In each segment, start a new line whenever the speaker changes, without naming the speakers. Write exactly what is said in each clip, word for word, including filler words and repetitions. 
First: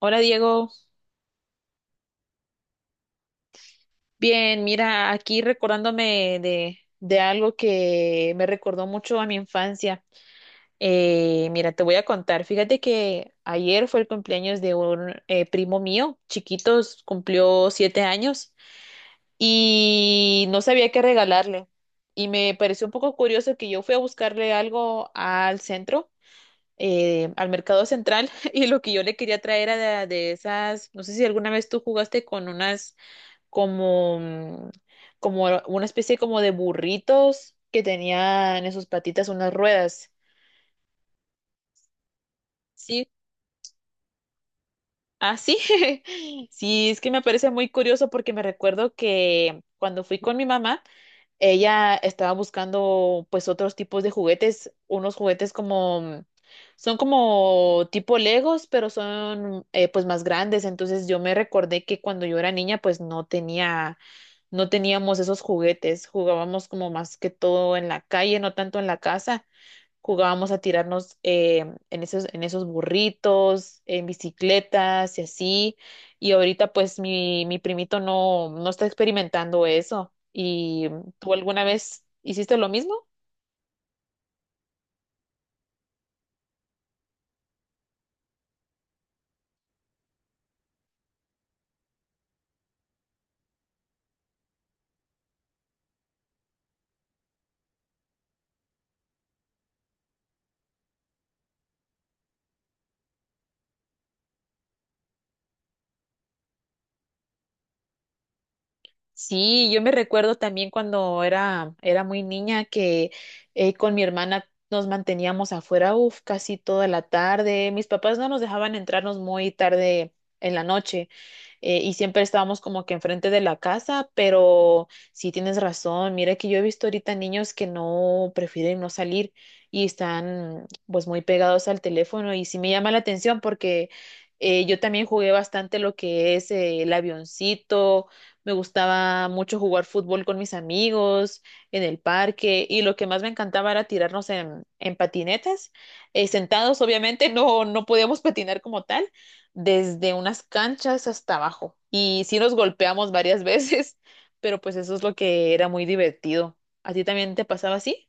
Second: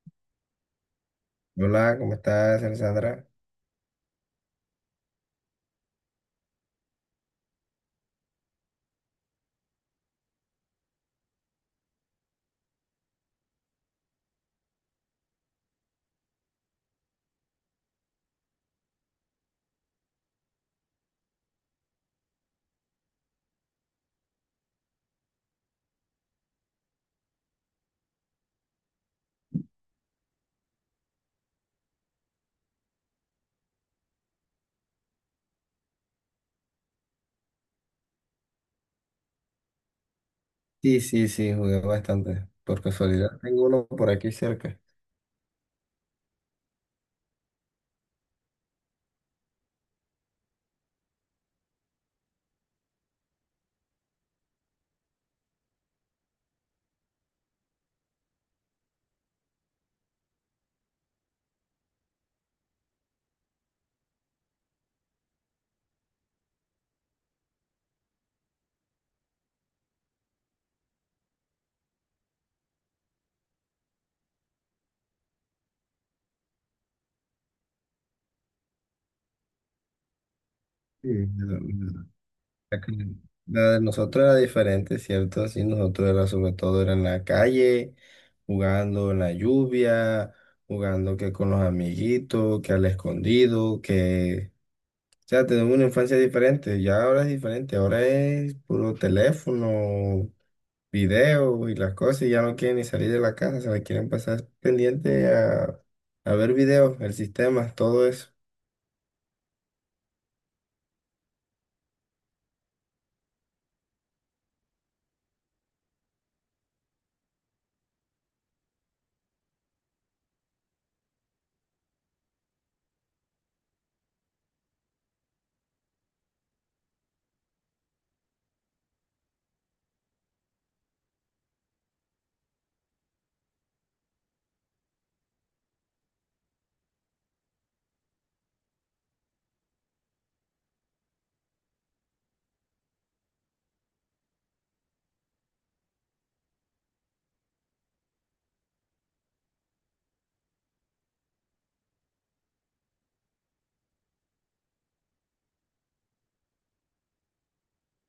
Hola, Diego.
Hola, ¿cómo estás, Alessandra?
Bien, mira, aquí recordándome de, de algo que me recordó mucho a mi infancia. Eh, mira, te voy a contar, fíjate que ayer fue el cumpleaños de un eh, primo mío, chiquitos, cumplió siete años y no sabía qué regalarle. Y me pareció un poco curioso que yo fui a buscarle algo al centro, eh, al mercado central, y lo que yo le quería traer era de de esas, no sé si alguna vez tú jugaste con unas como, mm, como una especie como de burritos que tenían en sus patitas unas ruedas.
Sí, sí, sí, jugué bastante. Por
Sí,
casualidad, tengo uno por aquí cerca.
ah, sí. Sí, es que me parece muy curioso porque me recuerdo que cuando fui con mi mamá, ella estaba buscando pues otros tipos de juguetes, unos juguetes como... mm, son como tipo Legos, pero son eh, pues más grandes. Entonces yo me recordé que cuando yo era niña pues no tenía no teníamos esos juguetes, jugábamos como más que todo en la calle, no tanto en la casa. Jugábamos a tirarnos eh, en esos, en esos burritos, en bicicletas y así. Y ahorita pues mi, mi primito no, no está experimentando eso. ¿Y
Sí,
tú
la,
alguna
de
vez hiciste lo
la que-
mismo?
la de nosotros era diferente, ¿cierto? Sí, nosotros era sobre todo era en la calle, jugando en la lluvia, jugando que con los amiguitos, que al escondido, que... O sea, tenemos una infancia diferente, ya ahora es diferente, ahora es puro teléfono, video y las cosas y ya no quieren ni salir de la casa, se la quieren pasar pendiente a, a ver videos, el sistema, todo eso.
Sí, yo me recuerdo también cuando era, era muy niña que eh, con mi hermana nos manteníamos afuera, uf, casi toda la tarde. Mis papás no nos dejaban entrarnos muy tarde en la noche, eh, y siempre estábamos como que enfrente de la casa, pero sí tienes razón. Mira que yo he visto ahorita niños que no prefieren no salir y están pues muy pegados al teléfono y sí me llama la atención porque eh, yo también jugué bastante lo que es eh, el avioncito. Me gustaba mucho jugar fútbol con mis amigos en el parque y lo que más me encantaba era tirarnos en, en patinetas, eh, sentados, obviamente, no, no podíamos patinar como tal, desde unas canchas hasta abajo. Y sí nos golpeamos varias veces, pero pues eso es lo que era muy divertido. ¿A ti también te pasaba así?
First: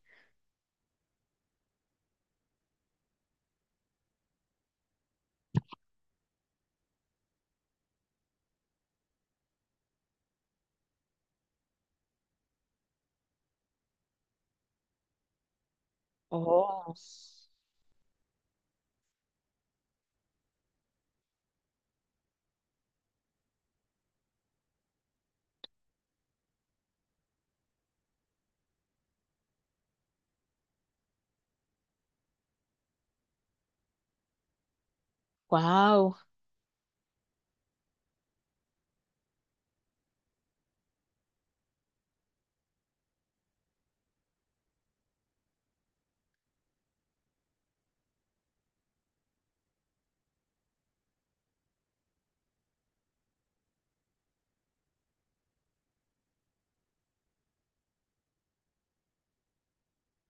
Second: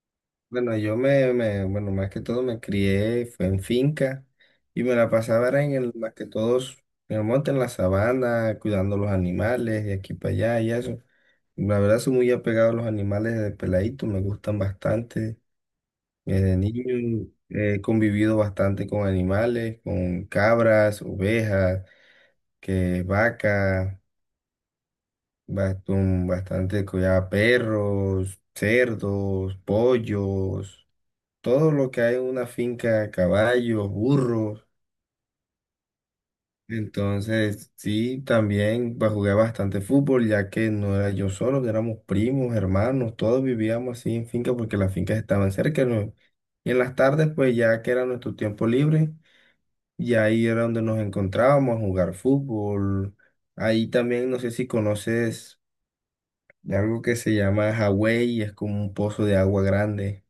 Bueno, yo me, me, bueno, más que todo me crié, fue en finca y me la pasaba era en el, más que todos en el monte, en la sabana, cuidando los animales de aquí para allá y eso. La verdad soy muy apegado a los animales de peladito, me gustan bastante. Desde
Oh,
niño he convivido bastante con animales, con cabras, ovejas que vacas. Bast- un- Bastante cuidado, perros, cerdos, pollos, todo lo que hay en una finca, caballos, burros.
wow.
Entonces, sí, también ba- jugué bastante fútbol, ya que no era yo solo, que éramos primos, hermanos, todos vivíamos así en finca porque las fincas estaban cerca, ¿no? Y en las tardes, pues ya que era nuestro tiempo libre, y ahí era donde nos encontrábamos a jugar fútbol. Ahí también, no sé si conoces de algo que se llama Hawái y es como un pozo de agua grande.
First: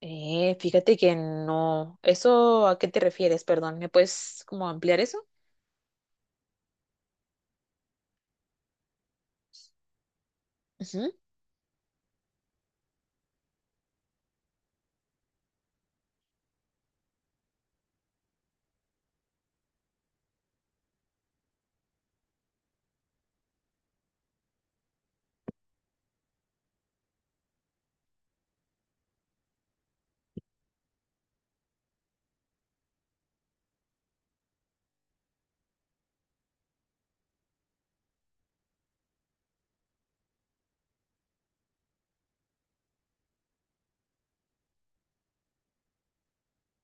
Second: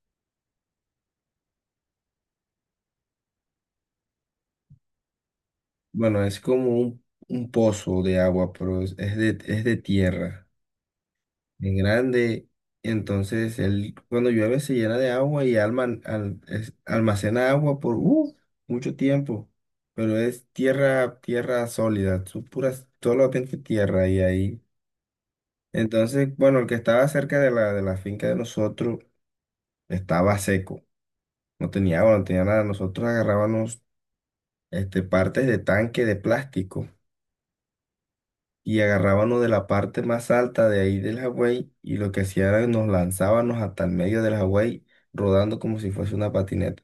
Eh, fíjate que no. ¿Eso a qué te refieres? Perdón, ¿me puedes como ampliar eso?
Bueno, es como un, un pozo de agua, pero es, es de, es de tierra,
Ujú.
es grande. Entonces, él, cuando llueve se llena de agua y alman- al- es- almacena agua por uh, mucho tiempo. Pero es tierra, tierra sólida, son puras, solamente tierra y ahí. Entonces, bueno, el que estaba cerca de la, de la finca de nosotros estaba seco, no tenía agua, no tenía nada. Nosotros agarrábamos este, partes de tanque de plástico y agarrábamos de la parte más alta de ahí del Hawái y lo que hacía era nos lanzábamos hasta el medio del Hawái rodando como si fuese una patineta.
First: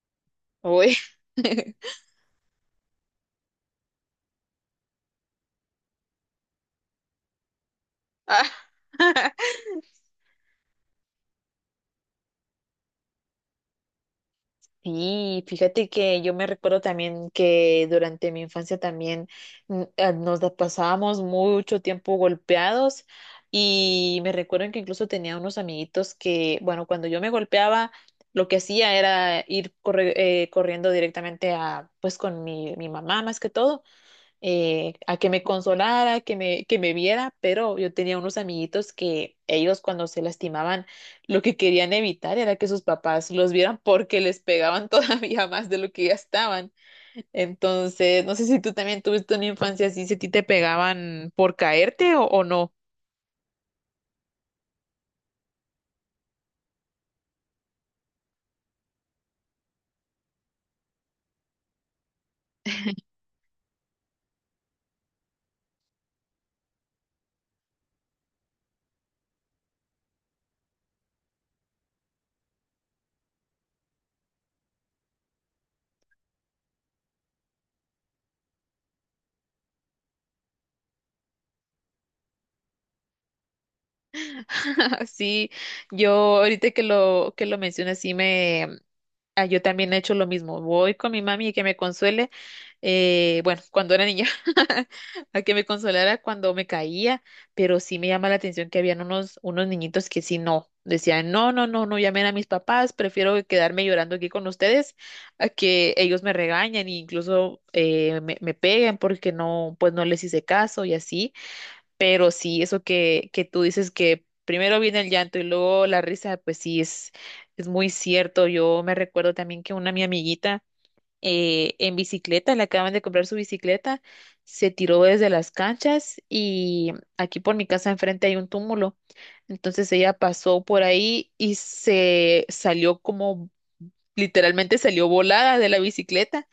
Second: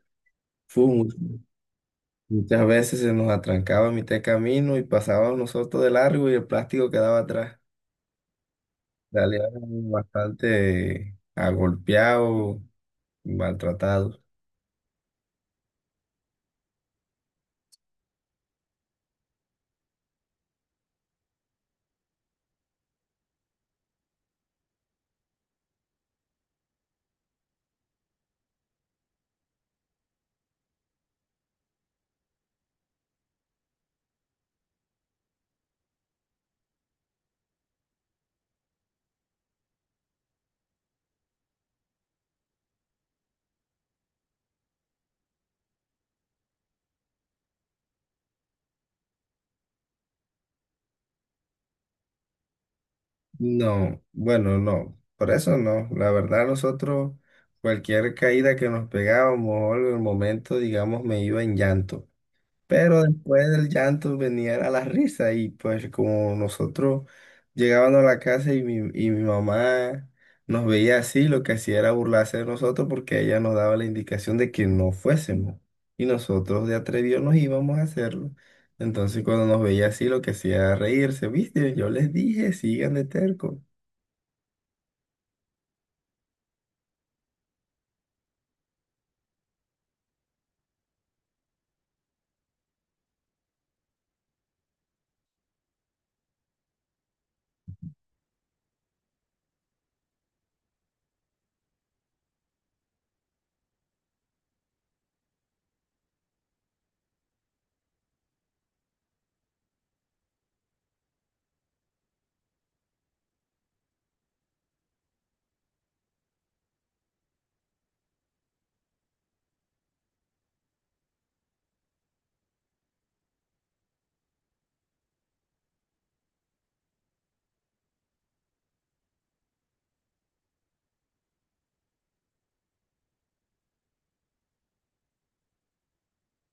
Fue
Uy.
mu- Muchas veces se nos atrancaba a mitad de camino y pasábamos nosotros de largo y el plástico quedaba atrás.
Ah,
Salíamos bastante agolpeados, maltratados.
sí, fíjate que yo me recuerdo también que durante mi infancia también, mm, eh, nos la pasábamos mucho tiempo golpeados y me recuerdo que incluso tenía unos amiguitos que, bueno, cuando yo me golpeaba, lo que hacía era ir corre- eh, corriendo directamente a, pues con mi, mi mamá más que todo, eh, a que me consolara, que me, que me viera, pero yo tenía unos amiguitos que ellos cuando se lastimaban, lo que querían evitar era que sus papás los vieran porque les pegaban todavía más de lo que ya estaban. Entonces, no sé si tú también tuviste una infancia así, si a ti te pegaban por caerte o, o no.
No, bueno, no, por eso no. La verdad, nosotros, cualquier caída que nos pegábamos o algo, en el momento, digamos, me iba en llanto. Pero después del llanto venía a la risa y pues como nosotros llegábamos a la casa y mi, y mi mamá nos veía así, lo que hacía era burlarse de nosotros porque ella nos daba la indicación de que no fuésemos. Y nosotros de atrevidos nos íbamos a hacerlo. Entonces cuando nos veía así, lo que hacía era reírse, ¿viste? Yo les dije, sigan de terco.
Sí, yo ahorita que lo, que lo mencionas, sí me, ah, yo también he hecho lo mismo. Voy con mi mami y que me consuele. Eh, bueno, cuando era niña, a que me consolara cuando me caía, pero sí me llama la atención que habían unos, unos niñitos que sí no. Decían, no, no, no, no llamen a mis papás, prefiero quedarme llorando aquí con ustedes a que ellos me regañen e incluso, eh, me, me peguen porque no, pues no les hice caso y así. Pero sí, eso que, que tú dices que primero viene el llanto y luego la risa, pues sí, es, es muy cierto. Yo me recuerdo también que una mi amiguita, eh, en bicicleta, le acaban de comprar su bicicleta, se tiró desde las canchas y aquí por mi casa enfrente hay un túmulo. Entonces ella pasó por ahí y se salió como, literalmente salió volada de la bicicleta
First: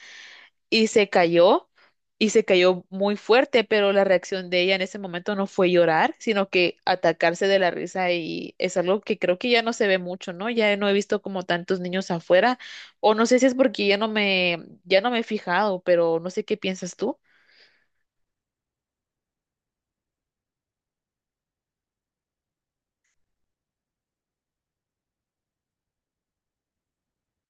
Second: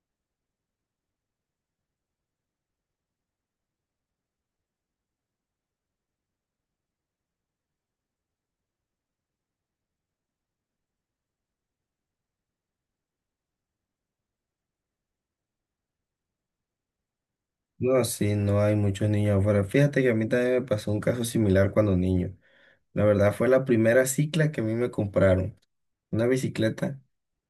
y se cayó, y se cayó muy fuerte, pero la reacción de ella en ese momento no fue llorar, sino que atacarse de la risa y es algo que creo que ya no se ve mucho, ¿no? Ya no he visto como tantos niños afuera o no sé si es porque ya no me ya no me he fijado, pero no sé qué piensas tú.
No, sí, no hay muchos niños afuera. Fíjate que a mí también me pasó un caso similar cuando niño. La verdad fue la primera cicla que a mí me compraron, una bicicleta.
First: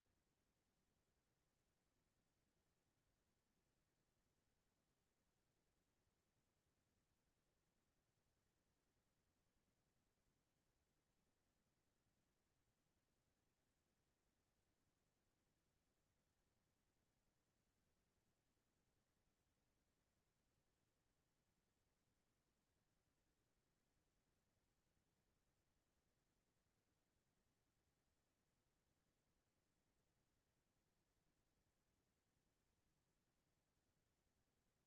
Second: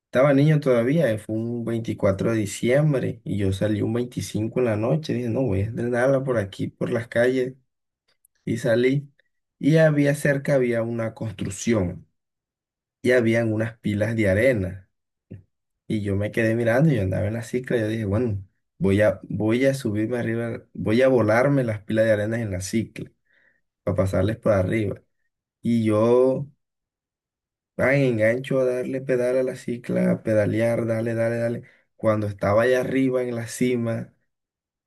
Estaba niño todavía, eh, fue un veinticuatro de diciembre y yo salí un veinticinco en la noche. Dije, no, voy a estrenarla por aquí, por las calles. Y salí y había cerca, había una construcción y habían unas pilas de arena. Y yo me quedé mirando, yo andaba en la cicla, yo dije, bueno, voy a, voy a subirme arriba, voy a volarme las pilas de arena en la cicla para pasarles por arriba. Y yo, ay, engancho a darle pedal a la cicla, a pedalear, dale, dale, dale. Cuando estaba allá arriba en la cima,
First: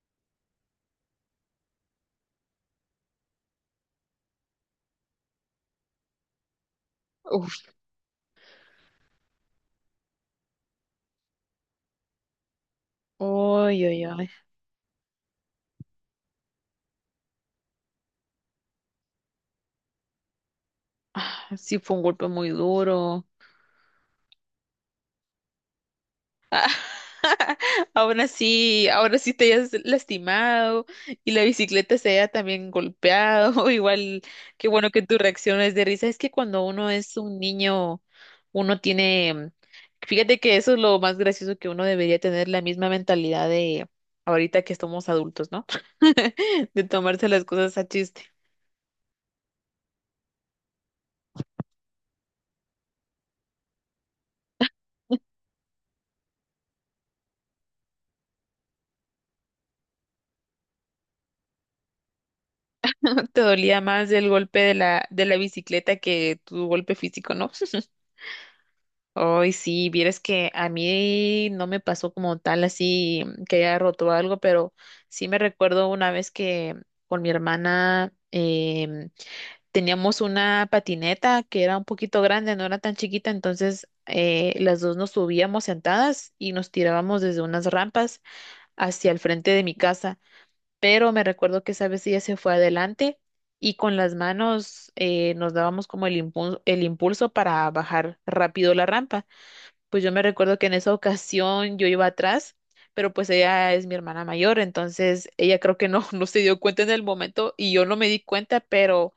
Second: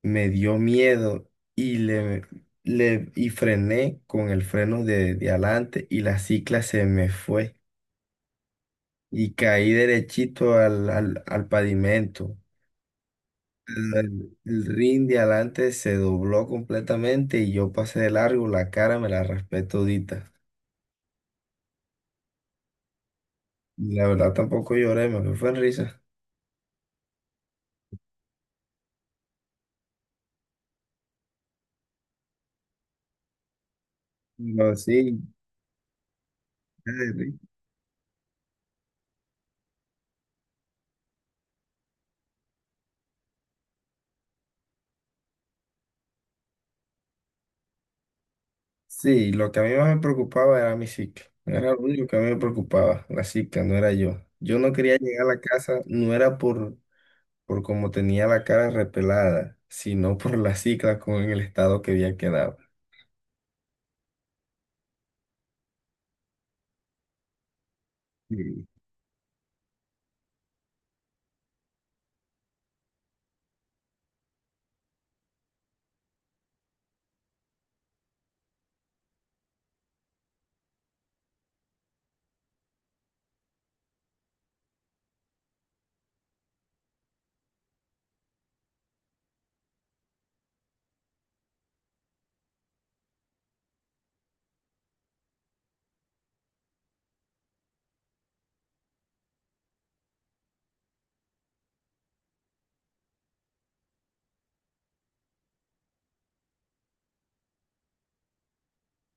me dio miedo y le, le y frené con el freno de, de adelante y la cicla se me fue.
Uf,
Y caí derechito al, al, al pavimento.
ay, ay, ay.
El, el rin de adelante se dobló completamente y yo pasé de largo, la cara me la raspé todita.
Sí, fue un golpe muy duro.
Y la verdad tampoco lloré, me fue en risa.
Aún así, ahora sí te hayas lastimado y la bicicleta se haya también golpeado. Igual, qué
Pero
bueno que tu
sí,
reacción es de risa. Es que cuando uno es
eh,
un niño, uno tiene, fíjate que eso es lo más gracioso que uno debería tener, la misma mentalidad de ahorita que somos adultos, ¿no? De tomarse las cosas a chiste.
sí, lo que a mí más me preocupaba era mi cicla. Era lo único que a mí me preocupaba, la cicla, no era yo. Yo no quería llegar a la casa, no era por, por cómo tenía la cara repelada, sino por la cicla con el estado que había quedado.
Te dolía más el golpe de la, de la bicicleta que tu golpe físico, ¿no?
Sí.
Hoy sí, vieras que a mí no me pasó como tal así que haya roto algo, pero sí me recuerdo una vez que con mi hermana, em, teníamos una patineta que era un poquito grande, no era tan chiquita, entonces eh, las dos nos subíamos sentadas y nos tirábamos desde unas rampas hacia el frente de mi casa, pero me recuerdo que esa vez ella se fue adelante y con las manos, eh, nos dábamos como el impulso, el impulso para bajar rápido la rampa. Pues yo me recuerdo que en esa ocasión yo iba atrás, pero pues ella es mi hermana mayor, entonces ella creo que no, no se dio cuenta en el momento y yo no me di cuenta, pero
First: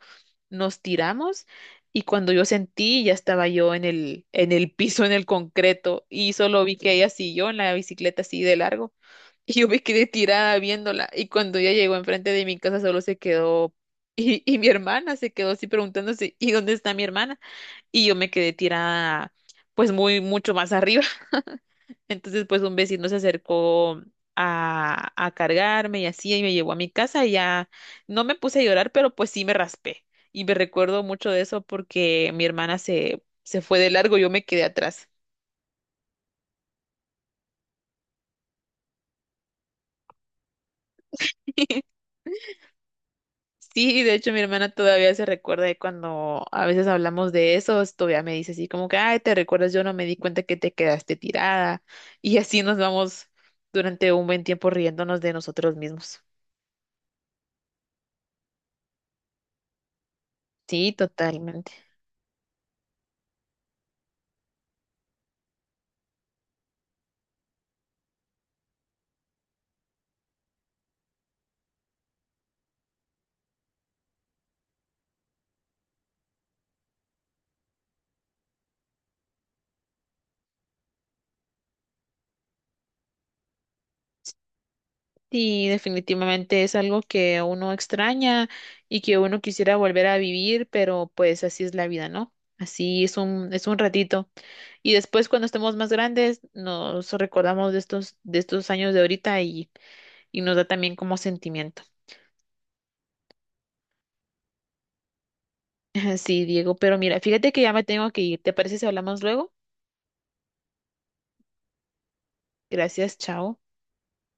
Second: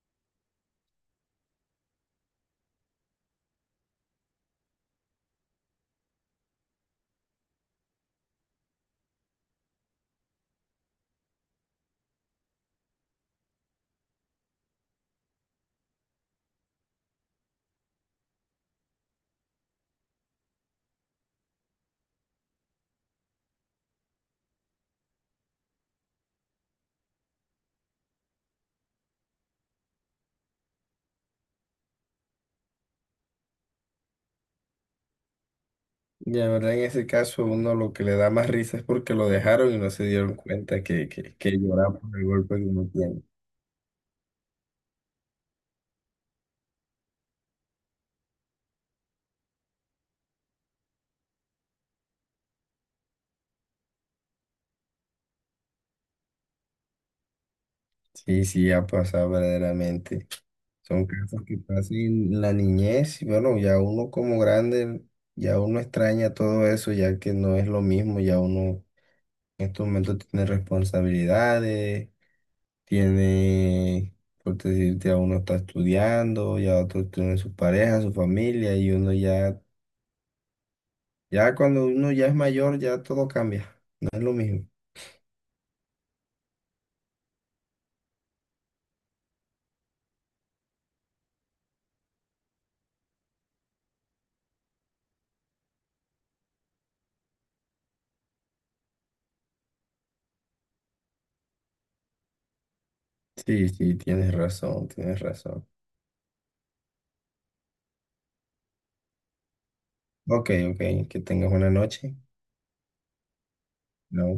nos tiramos y cuando yo sentí ya estaba yo en el, en el piso, en el concreto y solo vi que ella siguió en la bicicleta así de largo y yo me quedé tirada viéndola y cuando ella llegó enfrente de mi casa solo se quedó y, y mi hermana se quedó así preguntándose, ¿y dónde está mi hermana? Y yo me quedé tirada pues muy mucho más arriba. Entonces pues un vecino se acercó a, a cargarme y así y me llevó a mi casa y ya no me puse a llorar, pero pues sí me raspé. Y me recuerdo mucho de eso porque mi hermana se, se fue de largo, yo me quedé atrás.
Y la verdad, en ese caso, uno lo que le da más risa es porque lo dejaron y no se dieron cuenta que, que, que lloraba por el golpe que uno tiene.
Sí, de hecho mi hermana todavía se recuerda de cuando a veces hablamos de eso, todavía me dice así como que, ay, ¿te recuerdas? Yo no me di cuenta que te quedaste tirada. Y así nos vamos durante un buen tiempo riéndonos de nosotros mismos.
Sí, sí, ha pasado verdaderamente.
Sí,
Son casos que
totalmente.
pasan en la niñez y bueno, ya uno como grande, ya uno extraña todo eso, ya que no es lo mismo, ya uno en estos momentos tiene responsabilidades, tiene, por decirte, a uno está estudiando, ya otro tiene su pareja, su familia y uno ya. Ya cuando uno ya es mayor, ya todo cambia. No es lo mismo.
Sí, definitivamente es algo que uno extraña y que uno quisiera volver a vivir, pero pues así es la vida, ¿no? Así es un, es un ratito. Y después cuando estemos más grandes, nos recordamos de estos, de estos años de ahorita y y nos da también como sentimiento.
Sí, sí, tienes razón, tienes razón.
Sí, Diego, pero mira, fíjate que ya me tengo que ir. ¿Te parece si hablamos luego?
Ok, ok, que tengas buena noche.
Gracias, chao.
Chao.